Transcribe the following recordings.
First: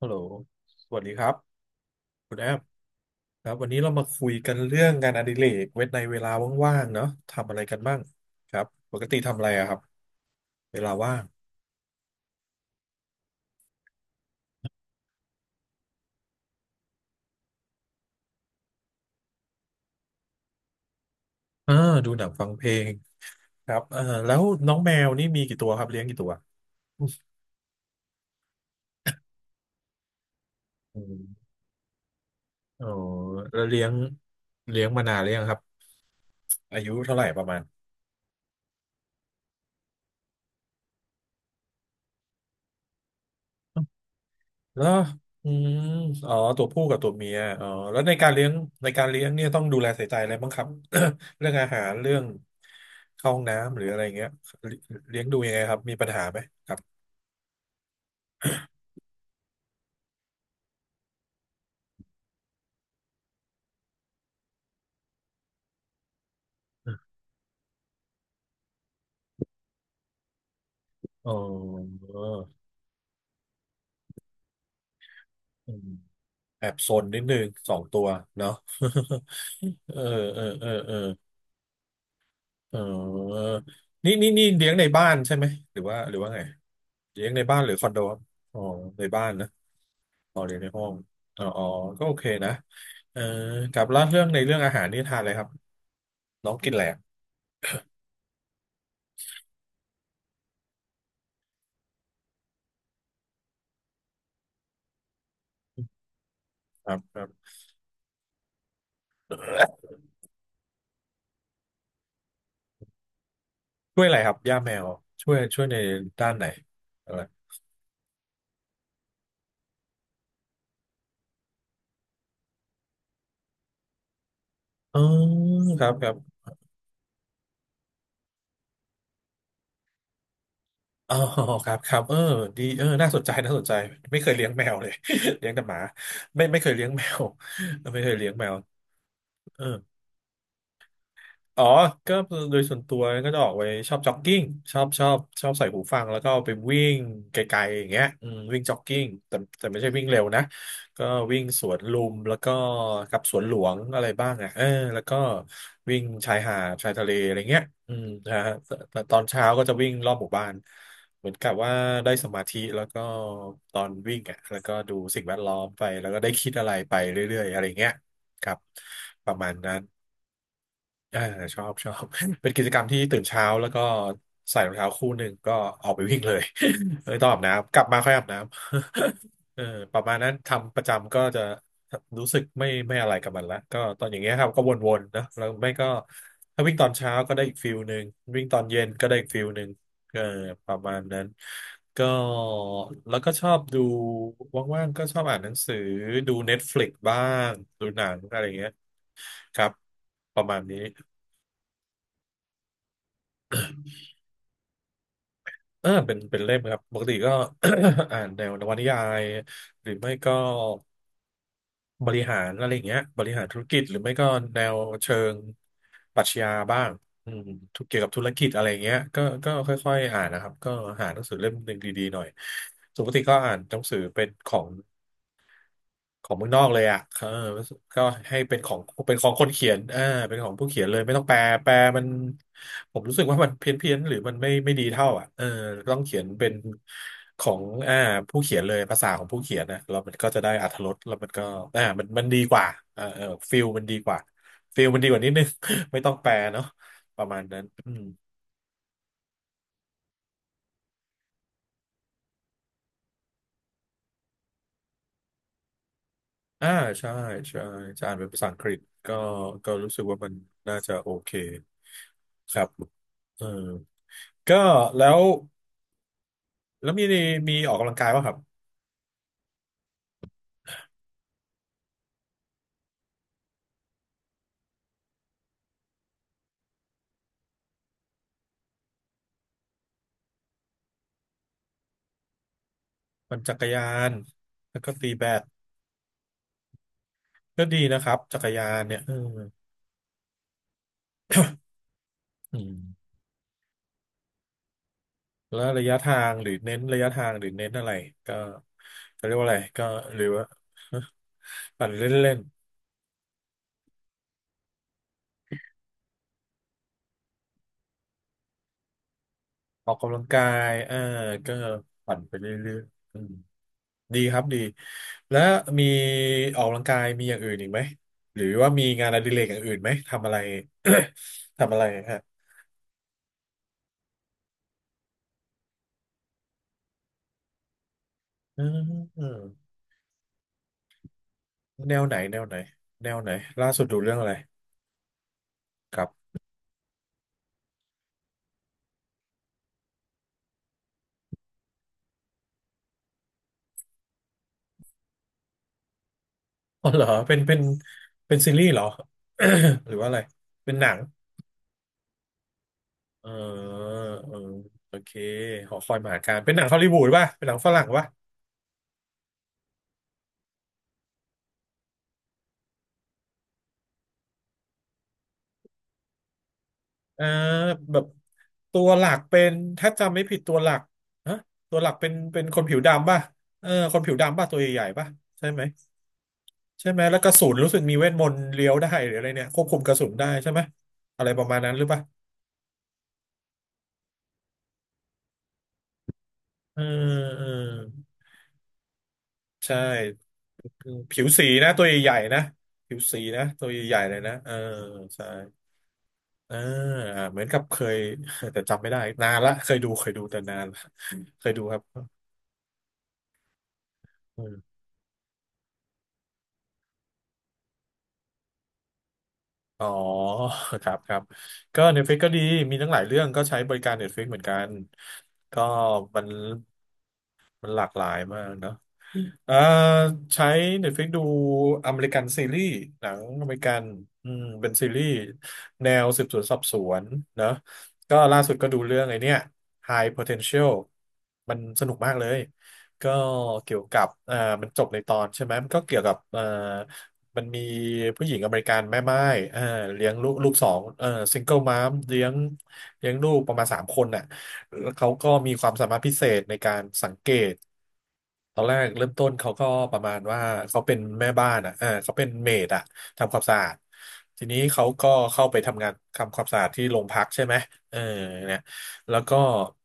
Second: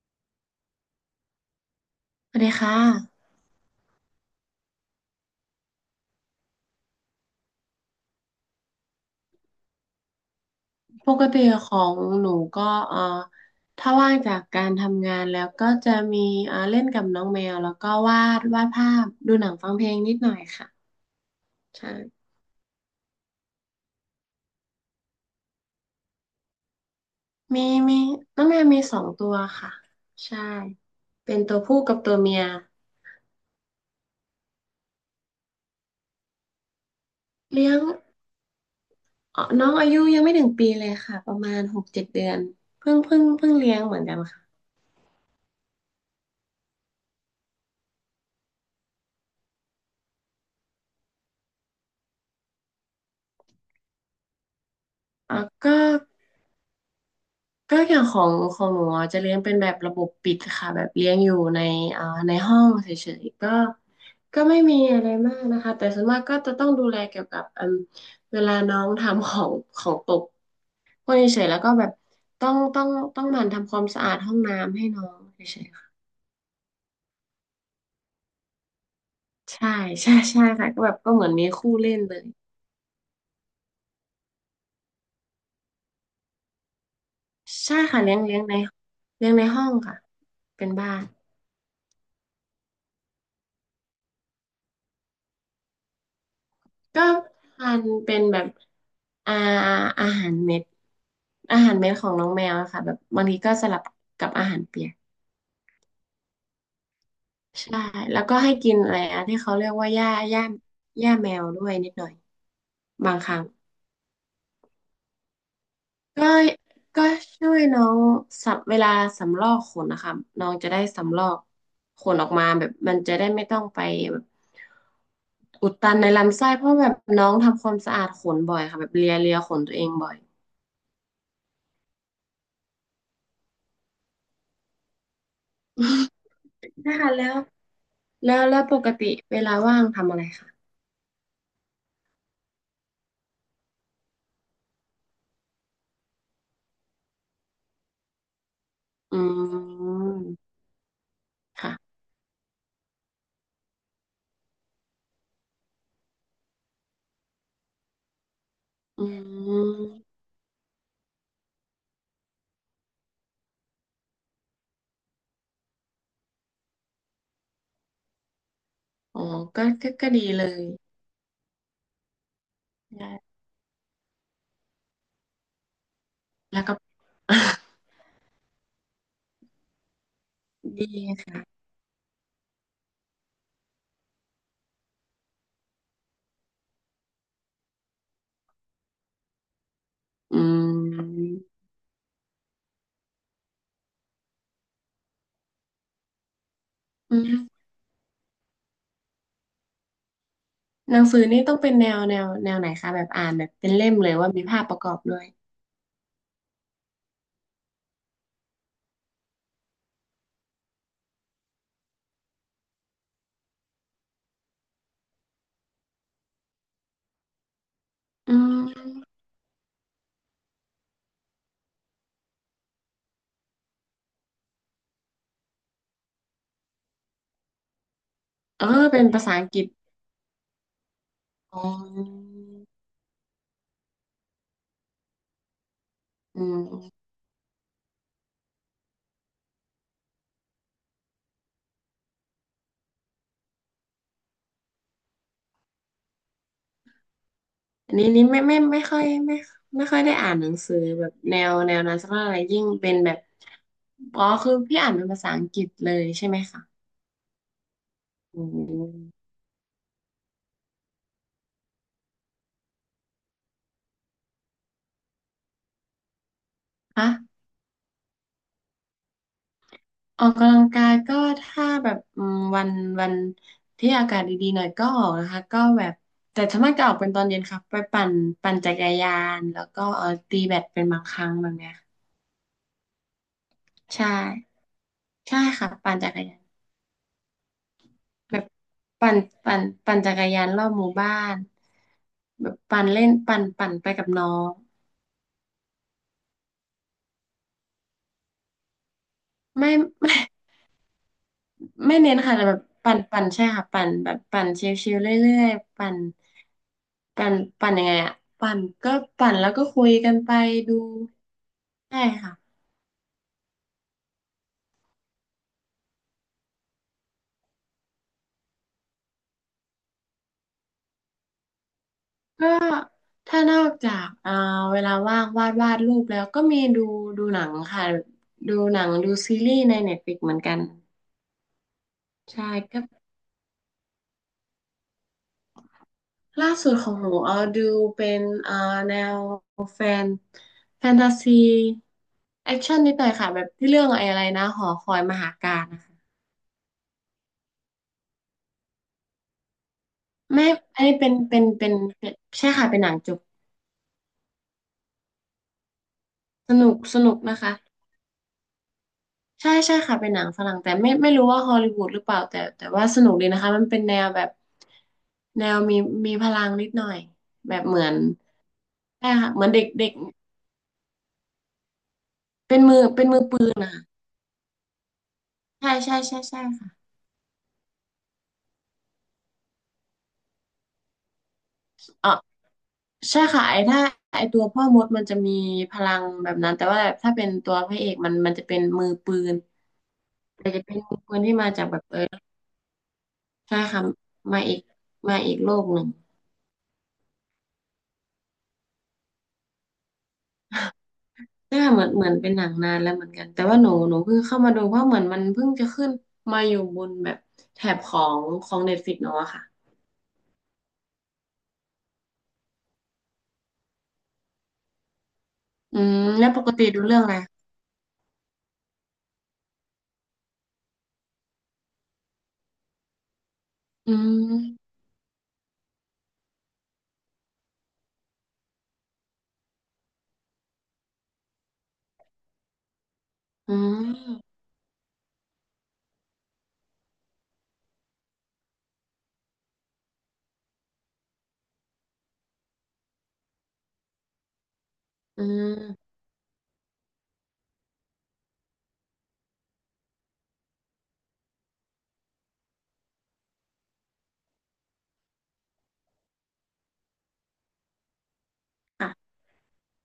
ฮัลโหลสวัสดีครับคุสณวัสแอดีมค่ะครับวันนี้เรามาคุยกันเรื่องงานอดิเรกเวนในเวลาว่างๆเนาะทำอะไรกันบ้างครับปกติทำอะไรอะครับเวลาปว่ากงติของหนูก็เอ่อถ้าว่างจากการทำงานแล้วก็จะมีเล่นกับน้องแมวแล้วก็วาดภาพดูหนังฟังเพลงนิดหน่อยค่ะอ่าดูหใช่นังฟังเพลงครับแล้วน้องแมวนี่มีกี่ตัวครับเลี้ยงกี่ตัวมีมีน้องแมวมีสองตัวค่ะใช่อืเป็นมตัวผู้กับตัวเมียอ๋อแล้วเลี้ยงมานานหรือยังครับอายุเท่าไหร่ประมาณ เลี้ยงน้องอายุยังไม่ถึงปีเลยค่ะประมาณ6-7 เดือนเพิ่งเลี้ยงเหมือนกันค่ะแล้วอืมอ๋อตัวผู้กับตัวเมียอ๋อแล้วในการเลี้ยงในการเลี้ยงเนี่ยต้องดูแลใส่ใจอะไรบ้างครับ เรื่องอาหารเรื่องเข้าห้องน้ำหรืออะไรเงี้ยเลี้ยงอ่อดูยังไงก็ ครับมีปัญหาไหมก็อย่างของหนูอ่ะจะเลี้ยงเป็นแบบระบบปิดค่ะแบบเลี้ยงอยู่ในในห้องเฉยๆก็ไม่มีอะไรมากนะคะแต่ส่วนมากก็จะต้องดูแลเกี่ยวกับเวลาน้องทำของตกพวกนี้อ๋อเฉยๆแล้วก็แบบต้องต้องต้องหมั่นทำความสะอาดห้องน้ำให้น้องเฉยอืๆมค่ะแอบซนนิดนึงสองตัวเนาะ ใช่ เออใช่เอใช่อเอค่ะอก็แบเออบก็เหมือนมีคู่เล่นเลยเออนี่นี่นี่เลี้ยงในบ้านใช่ไหมหรือว่าหรือว่าไงเลี้ยงในบ้านหรือใช่คอนโดค่ะคเลี้รัยบงเลี้ยงในอ๋อในบ้าเลี้นยงในนะ ห้องค่ะอ๋อเรียนเป็ในนห้อบ้างน อ๋ออ๋อก็โอเคนะเออกับล่าเรื่องในเรื่องอาหารนี่ทานอะไรครับน้องกินอะไรอะก็ทานเป็นแบบอาอาหารเม็ดอาหารเม็ดของน้องแมวอะค่ะแบบบางทีก็สลับกับอาหารเปียกครับครับ ใช่แล้วก็ให้กินอะไรอะที่เขาเรียกว่าหญ้าหญ้าแมวด้วยนิดหน่อยบางครั้งช่วยอะไรครับ ย่าแมว ช่วยในก็ด้านไหนก็อะไรช่วยน้องสับเวลาสำรอกขนนะคะน้องจะได้สำรอกขนออกมาแบบมันจะได้ไม่ต้องไปแบบอ๋ออุดครัตับนคในรับลำไส้เพราะแบบน้องทำความสะอาดขนบ่อยค่ะแบบเลียเลียขนตัวเองบ่อย อ๋อครับครับเออดีเออน่าสนใจน่าสนใจไม่เคยเลี้ยงแมวเลย เลี้ยงแต่หมาไม่เคยเลี้ ยงนะแมคะวแล้ว ไม่เคยเลี้ยแล้งวแมวแล้วปกติเวลาเอว่าอ งทำอะไรคะอ๋อก็โดยส่วนตัวก็จะออกไปชอบจ็อกกิ้งชอบใส่หูฟังแล้วก็ไปวิ่งไกลๆอย่างเงี้ยอืมวิ่งจ็อกกิ้งอืแต่ไม่ใช่วิ่งเร็วนะมก็วิ่งสวนค่ะลุมแล้วก็กับสวนหลวงอะไรบ้างอ่ะเออแล้วก็วิ่งชายหาดชายทะเลอะไรเงี้ยอืมนะฮะแต่อืตอนเช้าก็จะวิ่งรมอบหมู่บ้านเหมือนกับว่าได้สมาธิแล้วก็ตอนวิ่งอ่ะแล้วก็ดูสิ่งแวดล้อมไปแล้วก็ได้คิดอะไรไปเรื่อยๆอะไรเงี้ยครับอ๋อประมาณก็นั้น ก็ก็ดีเลยอ่าชอบ เป็นกิจกรรมที่ไดตื่น้เช้าแล้วก็ใส่รองเท้าคู่หนึ่งก็ออกไปวิ่งเลย แล้วก็ ไม่ต้องอาบ น้ำกลับมาค่อยอาบน้ำ เออประมาณนั้นทำประดีจำก็จะค่ะรู้สึกไม่อะไรกับมันละก็ตอนอย่างเงี้ยครับก็วนๆนะแล้วไม่ก็ถ้าวิ่งตอนเช้าก็ได้อีกฟิลหนึ่งวิ่งตอนเย็นก็ได้อีกฟิลหนึ่งเอออืประมาณนั้นมก็แล้วก็ชอบดูว่างๆก็ชอบอ่านหนังสือดู Netflix อืบ้างมดูหนังอะไรอย่างเงี้ยครับประมาณนี้ หนังสือนี่ต้องเป็นแนวไหนคะ แบบอ่านแบบเป็นเล่มเลยว่ามีภาพประกอบด้วยเออเป็นเล่มครับปกติก็ อ่านแนวนวนิยายหรือไม่ก็บริหารอะไรอย่างเงี้ยบริหารธุรกิจหรือไม่ก็แนวเชิงปรัชญาบ้างอืมทุกเกี่ยวกับธุรอืกิจอะไรอย่างเงี้ยมก็ก็ค่อยๆอ่านนะครับก็หาหนังสือเล่มหนึ่งดีๆหน่อยส่วนปกติก็อ่านหนังสือเป็นของ ของเมืองนอกเลยอ่ะเออก็ให้เป็นเอขอองเป็นเป็นภาของษาคอันงกฤเขีษยนเออเป็นของผู้เขียนเลยไม่ต้องแปลอ๋แปลมันอผมรู้สึกว่ามันเพี้ยนเพียนหรือมันไม่ดีเท่าอ่ะเออต้องเขียนอืเป็นม ของอ่าผู้เขียนเลยภาษาของผู้เขียนนะแล้วมันก็จะได้อรรถรสแล้วมันก็อ่ามันดีกว่าเออเออฟิลมันดีกว่าฟิลมันดีกว่านิดนึง ไม่ต้องแปลเนาะประมาณนั้นอือันมนี้นี่ไม่ค่อยได้อ่านหนังสือแบบแนวนั้นสักเท่าไหร่ยิ่งเป็นแบบอ๋อคือพี่อ่านเป็นภาษาอังกฤษเลยใช่ไหมคะอ่าใช่ใช่จะอ่านเป็นอืภาษาอังกฤษก็มก็รู้สึกว่ามันน่าจะโอเคครับเออ ก็แล้วแล้วมีคะมีออกกำลังกายป่ะครับออกกำลังกายก็ถ้าแบบวันที่อากาศดีๆหน่อยก็ออกนะคะก็แบบแต่ส่วนมากจะออกเป็นตอนเย็นครับไปปั่นจักรยานแล้วก็เออตีแบดเป็นบางครั้งแบบเนี้ยปั่นจักรยานใช่แล้วก็ตีแบใช่ดค่ะปั่นจักรยาน ก็ดีนะครับแบจักบรยานเนี่ยเอปั่อนปั่นจักรยานรอบหมู่บ้านแบบอืมปั่นเล่นปั่นไปกับน้องแล้วระยะทางหรือเน้นระยะทางหรือเน้นอะไรก็จะเรียกว่าอะไรไม่ก็ไม่หรือว่า ปั่นไม่เน้นเล่ค่ะนแต่แบบปั่นใช่ค่ะปั่นแบบปั่นชิลๆเรื่อยๆปั่นปั่นยังไงอะปั่นก็ปั่นแล้วก็คุๆอยอกกักำนลังไปกายดูเออก็ใช่ปั่นไปค่ะเรื่อยๆอืมดีครับดีแล้วมีออกกำลังกายมีอย่างอื่นอีกไหมหรือว่ามีงานอดิเรกอย่างอื่นไหมทำอะไร ทำอะไรฮะก็ถ้านอกจากเวลาว่างวาดรูปแล้วก็มีดูหนังค่ะดูอืหนังดูซีรีส์ม ในเน็ตฟลิกเหมือนกันแนวไหนแนใช่ วไหนแนวไหนล่าสุดดูเรื่องอะไรครับ ล่าสุดของหนูดูเป็นแนวแฟนแฟนตาซีแอคชั่นนิดหน่อยค่ะแบบที่เรื่องไอ้อะไรนะหอคอยมหาการนะคะ อ๋อเหรอเป็นซีรีส์เหรอ หรือว่าอะไรไม่เป็นอันหนันี้งเป็นใช่ค่ะเป็นหนังจบเออเออโอเคหอคอยมหาการเป็สนหนังนุฮอกลลีสวูดนุกป่ะนะเป็นหคะนังฝรั่งป่ะใช่ใช่ค่ะเป็นหนังฝรั่งแต่ไม่รู้ว่าฮอลลีวูดหรือเปล่าแต่แต่ว่าสนุกดีนะคะมันเป็นแนวแบบแนวมีพลังนิดหน่อยเออแบบเหมือนแบบตัวหลัใช่กค่ะเป็เหมือนนเด็กเด็ถ้ากจำไม่ผิดตัวหลักฮะตัวหลักเป็นคเป็นนผิมืวอเป็นดำป่ะมือปืนเออคนผิวดำป่ะตัวใหญ่ๆป่ะใช่ไหมใช่ใช่ใช่ใช่ค่ะใช่ไหมแล้วกระสุนรู้สึกมีเวทมนต์เลี้ยวได้หรืออะไรเนี่ยควบคุมกระสุนได้ใช่ไหมอะไรประมาณนั้นหรือป่ะเออ ใช่ค่ะไอ้ตัวพ่อมดมันจะมีพลังแบบนั้นแต่เอว่าอถ้าเป็นเออตัวพระเอกมันจะเป็นมือปืนใช่ แต่จะเป็นมือปืผินวที่สีมาจากนะแบตับวเอใหญ่อๆนะผิวสีนะใช่ตัวค่ะใหญ่ๆเลยนะมาเอออีกมาใช่อีกโลกหนึ่งเอออ่าเหมือนกับเคย แต่จำไม่ได้นานละเคยดูแต่นานละเคยใช่ดูค่ะครัเหบมือนเหมือนเป็นหนังนานแล้วเหมือนกันแต่ว่าหนูเพิ่งเข้าอืมาดูมเพราะเหมือนมันเพิ่งจะขึ้นมาอยู่บนแบบแถบของเน็ตฟลิกซ์เนาะค่ะอ๋อครับก็ Netflix ก็ดีมีทั้งหลายเรื่องก็ใช้บริการ Netflix เหมือนกันก็อืมมัแล้นวปกติดูเรื่องอะไรมันหลากหลายมากเนอะ เอ่อใช้ Netflix ดูอเมริกันซีรีส์หนังอเมริกันอือืมเป็นมซีรีส์แนวสืบสวนสอบสวนเนอะก็ล่าสุดก็ดูเรื่องไอ้เนี่ย High Potential มันสนุกมากเลยก็อืเกี่ยวกับมมันจบในตอนใช่ไหมมันก็เกี่ยวกับมันมีผู้หญิงอเมริกันแม่ไม้เอ่อเลี้ยงลูกสองซิงเกิลมามเลี้ยงเลี้ยงลูกประมาณสามคนน่ะ เขาอืก็มีความสามมารถพิเศษในการสังเกตตอนแรกเริ่มต้นเขาก็ประมาณว่าเขาเป็นแม่บ้านอ่ะเออเขาเป็นเมดอะทำความสะอาดทีนี้เขาก็เข้าไปทำงานทำความสะอาดที่โรงพักใช่ไหมเออเนี่ยค่ะแล้วก็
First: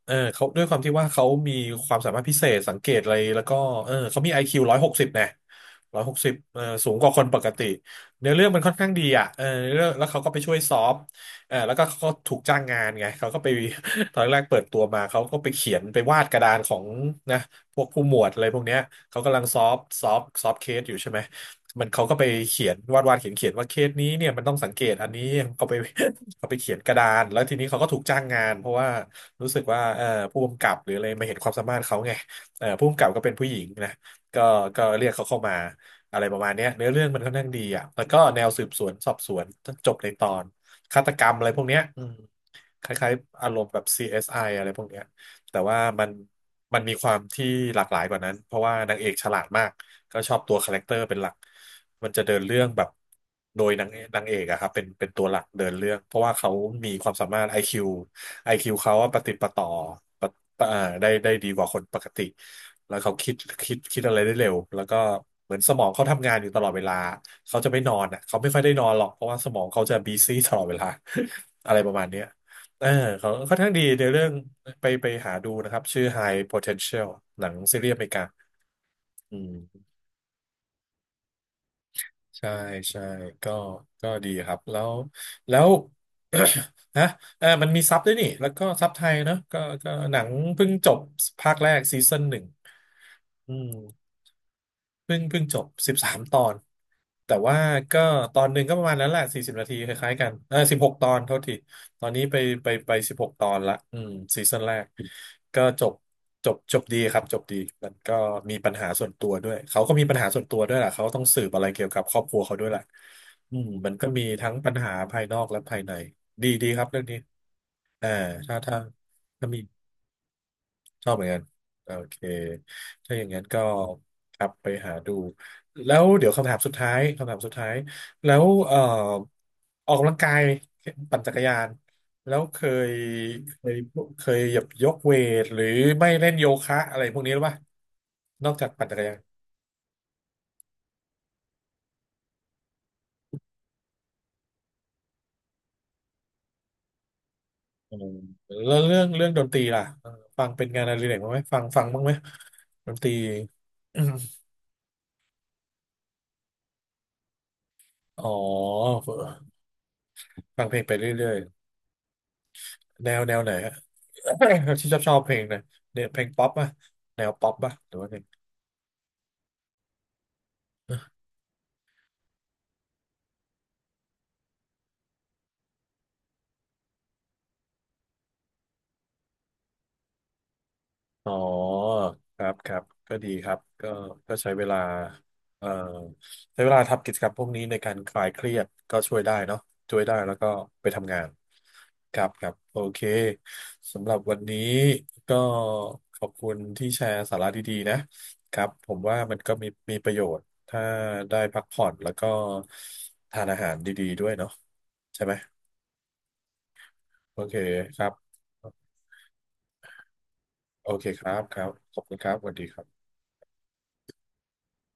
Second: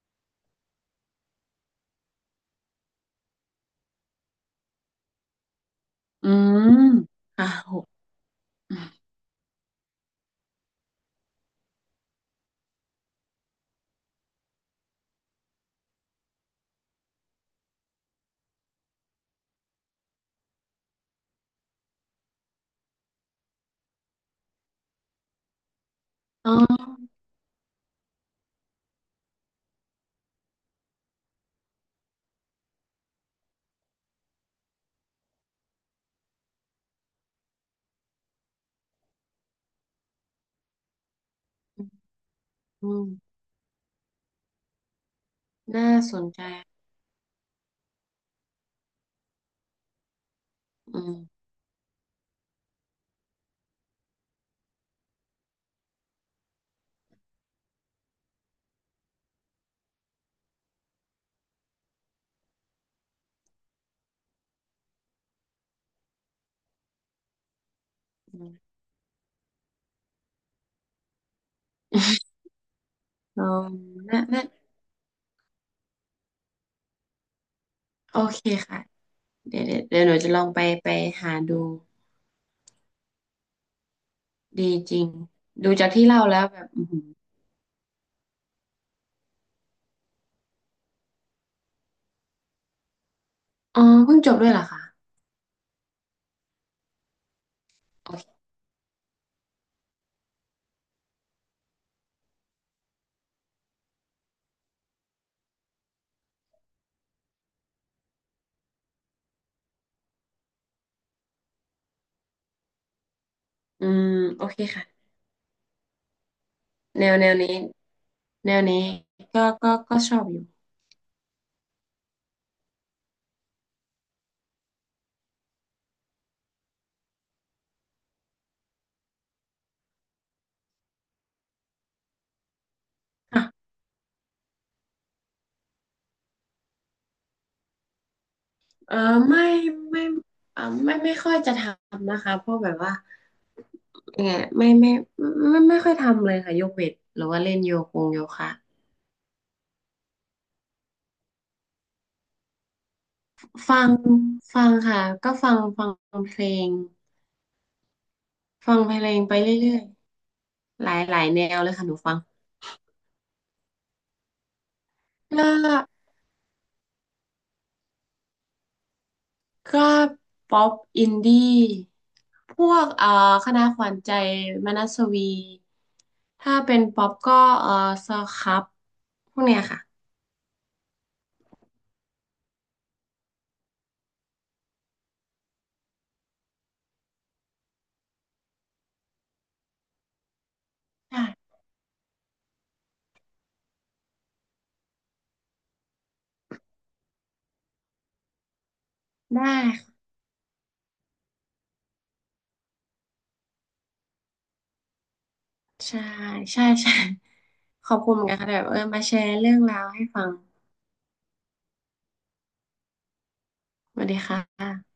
เออเขาด้วยความที่ว่าเขามีความสามารถพิเศษสังเกตอะไรแล้วก็เออเขามี IQ ร้อยหกสิบนะร้อยหกอืสิบเออมสูงกว่าคนปค่ะกติหกเนื้อเรื่องมันค่ออนมข้างดีอ่ะเออเนื้อเรื่องแล้วเขาก็ไปช่วยซอฟ เออแล้วก็เขาถูกจ้างงานไงเขาก็ไป ตอนแรกเปิดตัวมาเขาก็ไปเขียนไปวาดกระดานของนะพวกผู้หมวดอะไรพวกเนี้ยเขากำลังซอฟเคสอยู่ใช่ไหมมันเขาก็ไปเขียนวาดเขียนว่าเคสนี้เนี่ยมันต้องสังเกตอันนี้เขาไป เขาอ๋ไปเขียนกระดาอนแล้วทีนี้เขาก็ถูกจ้างงานเพราะว่ารู้สึกว่าผู้กำกับหรืออะไรมาเห็นความสามารถเขาไงเอ่อผู้กำกับก็เป็นผู้หญิงนะก็ก็เรียกเขาเข้ามาอะไรประมาณเนี้ยเนื้อเรื่องมันค่อนข้างดีอ่ะแล้วก็แนวสืบสวนสอบสวนจบในตอน ฆาตกรรมอะไรพวกเนี้ยอืม คอืล้ายมๆอารมณ์แบบ CSI อสไออะไรพวกเนี้ยแต่ว่าน่าสนใจ มันมีความที่หลากหลายกว่านั้น เพราะว่านางเอกฉลาดมาก ก็ชอบตัวคาแรคเตออืร์มเป็นหลัก มันจะเดินเรื่องแบบ โดยนางเอกอะครับเป็นตัวหลักเดินเรื่อง เพราะว่าเขามีความสามารถ IQ IQ เขาอะประติดประต่อปะปะอ่าได้ดีกว่าคนปกติ แล้วเขาคิดอะไรได้เร็ว แล้วก็เหมือนสมองเขาทำงานอยู่ตลอดเวลาเขาจะไม่นอนอ่ะเขาอืไม่มค่อยได้นอนหรอกเพราะว่าสมองเขาจะบีซี่ตลอดเวลา อะไรประมาณเนี้ย เออเขาลอค่อนข้างงดีในนะเรื่องนะไปหาดูนะครับชื่อ High Potential หนังซีรีส์อเมริโอกาเคค่ะ อืเดี๋ยวเดี๋ยวมเดี๋ยวหนูจะลองไปหาดูใช่ใช่ก็ก็ดีครับดีจริงแล้ว ดูจากที่เล่าแล้วแบบอือ หืนะอเออมันมีซับด้วยนี่แล้วก็ซับไทยเนอะก็หนังเพิ่งจบภาคแรกซีซั่นหนึ่งอืม อ๋อเพิ่งจบด้วยเหรอคะเพิ่งจบ13 ตอนแต่ว่าก็โอตเคอนหนึ่งก็ประมาณนั้นแหละ40 นาทีคล้ายๆกันเออสิบหกตอนเท่าทีตอนนี้ไปไปสิบหกตอนละอืมซีซั่นแรกก็จบดีครับจบดีมันก็มีปัญหาส่วนตัวด้วยเขาก็มีปัญหาส่วนตัวด้วยแหละเขาต้องสืบอะไรเกี่ยวกับครอบครัวเขาด้วยแหละอืมอืมันมก็มีโอทั้งเคปัญค่ะหาภายนอกและภายในดีครับเรื่อแนงวนี้แนวนี้อ่าแนถ้าวถ้านี้ก็ถ้ามี ก็ก็ชอบอยู่ชอบเหมือนกันโอเคถ้าอย่างนั้นก็กลับไปหาดูแล้วเดี๋ยวคำถามสุดท้ายแล้วเอ่อออกกำลังกายปั่นจักรยานแล้วยเคค่ะยเคยหยับยกเวทหรือไม่เล่นโยคะอะไรพวกนี้หรือเปล่านอกจากปั่นเอจัอกรยานไม่ไม่ไม่ค่อยจะทำนะคะเพราะแบบว่ายังไงไม่ไม่ไม่ค่อยทำเลยค่ะยกเวทหรือว่าเล่นโยกอืงมโยคะแล้วเรื่องดนตรีล่ะเออฟังเป็นงานอดิเรกบ้างไหมฟังบ้างไหมดนตรี ฟัง ฟังค่ะก็ฟังเพลง อ๋อฟังเพลงไปเรื่อยฟังเพลๆ งหไปลายเรหลายื่อย แนวเลยค่ะหนูฟังแนวไหนฮะ ที่ชอบเพลกงนะ็เนี่ยเพลงป๊อปป่ะแนวป๊อปป่ะหรือว่าไงก็ป๊อปอินดี้พวกคณะขวัญใจมนัสวี ถ้าเป็นป๊อปก็เอ่อสครับพวกเนี้ยค่ะอ๋อครับก็ดีครับก็ใช้เวลาเอ่อใช้เวลาทำกิจกรรมพวกนี้ในการคลายเครียดก็ช่วยได้เนาะช่วยได้แล้วก็ไปทำงาได้นครับโอเคสำหรับวันนี้ก็ขอบคุณที่แชร์สาระดีๆนะครับผมว่ามันได้ก็มีปค่ะระโยชน์ถ้าได้พักผ่อนแล้วก็ทานอาหารดีๆด้วยเนาะใช่ไหม ใช่ใช่ ใช่ โอเคขอคบรัคุบ ณเหมือนกันค่ะที่แบบเออมาแชร์เรื่องราวให้ฟังโอเคครับขอบคุณครับสวัสดีครับสวัสดีค่ะ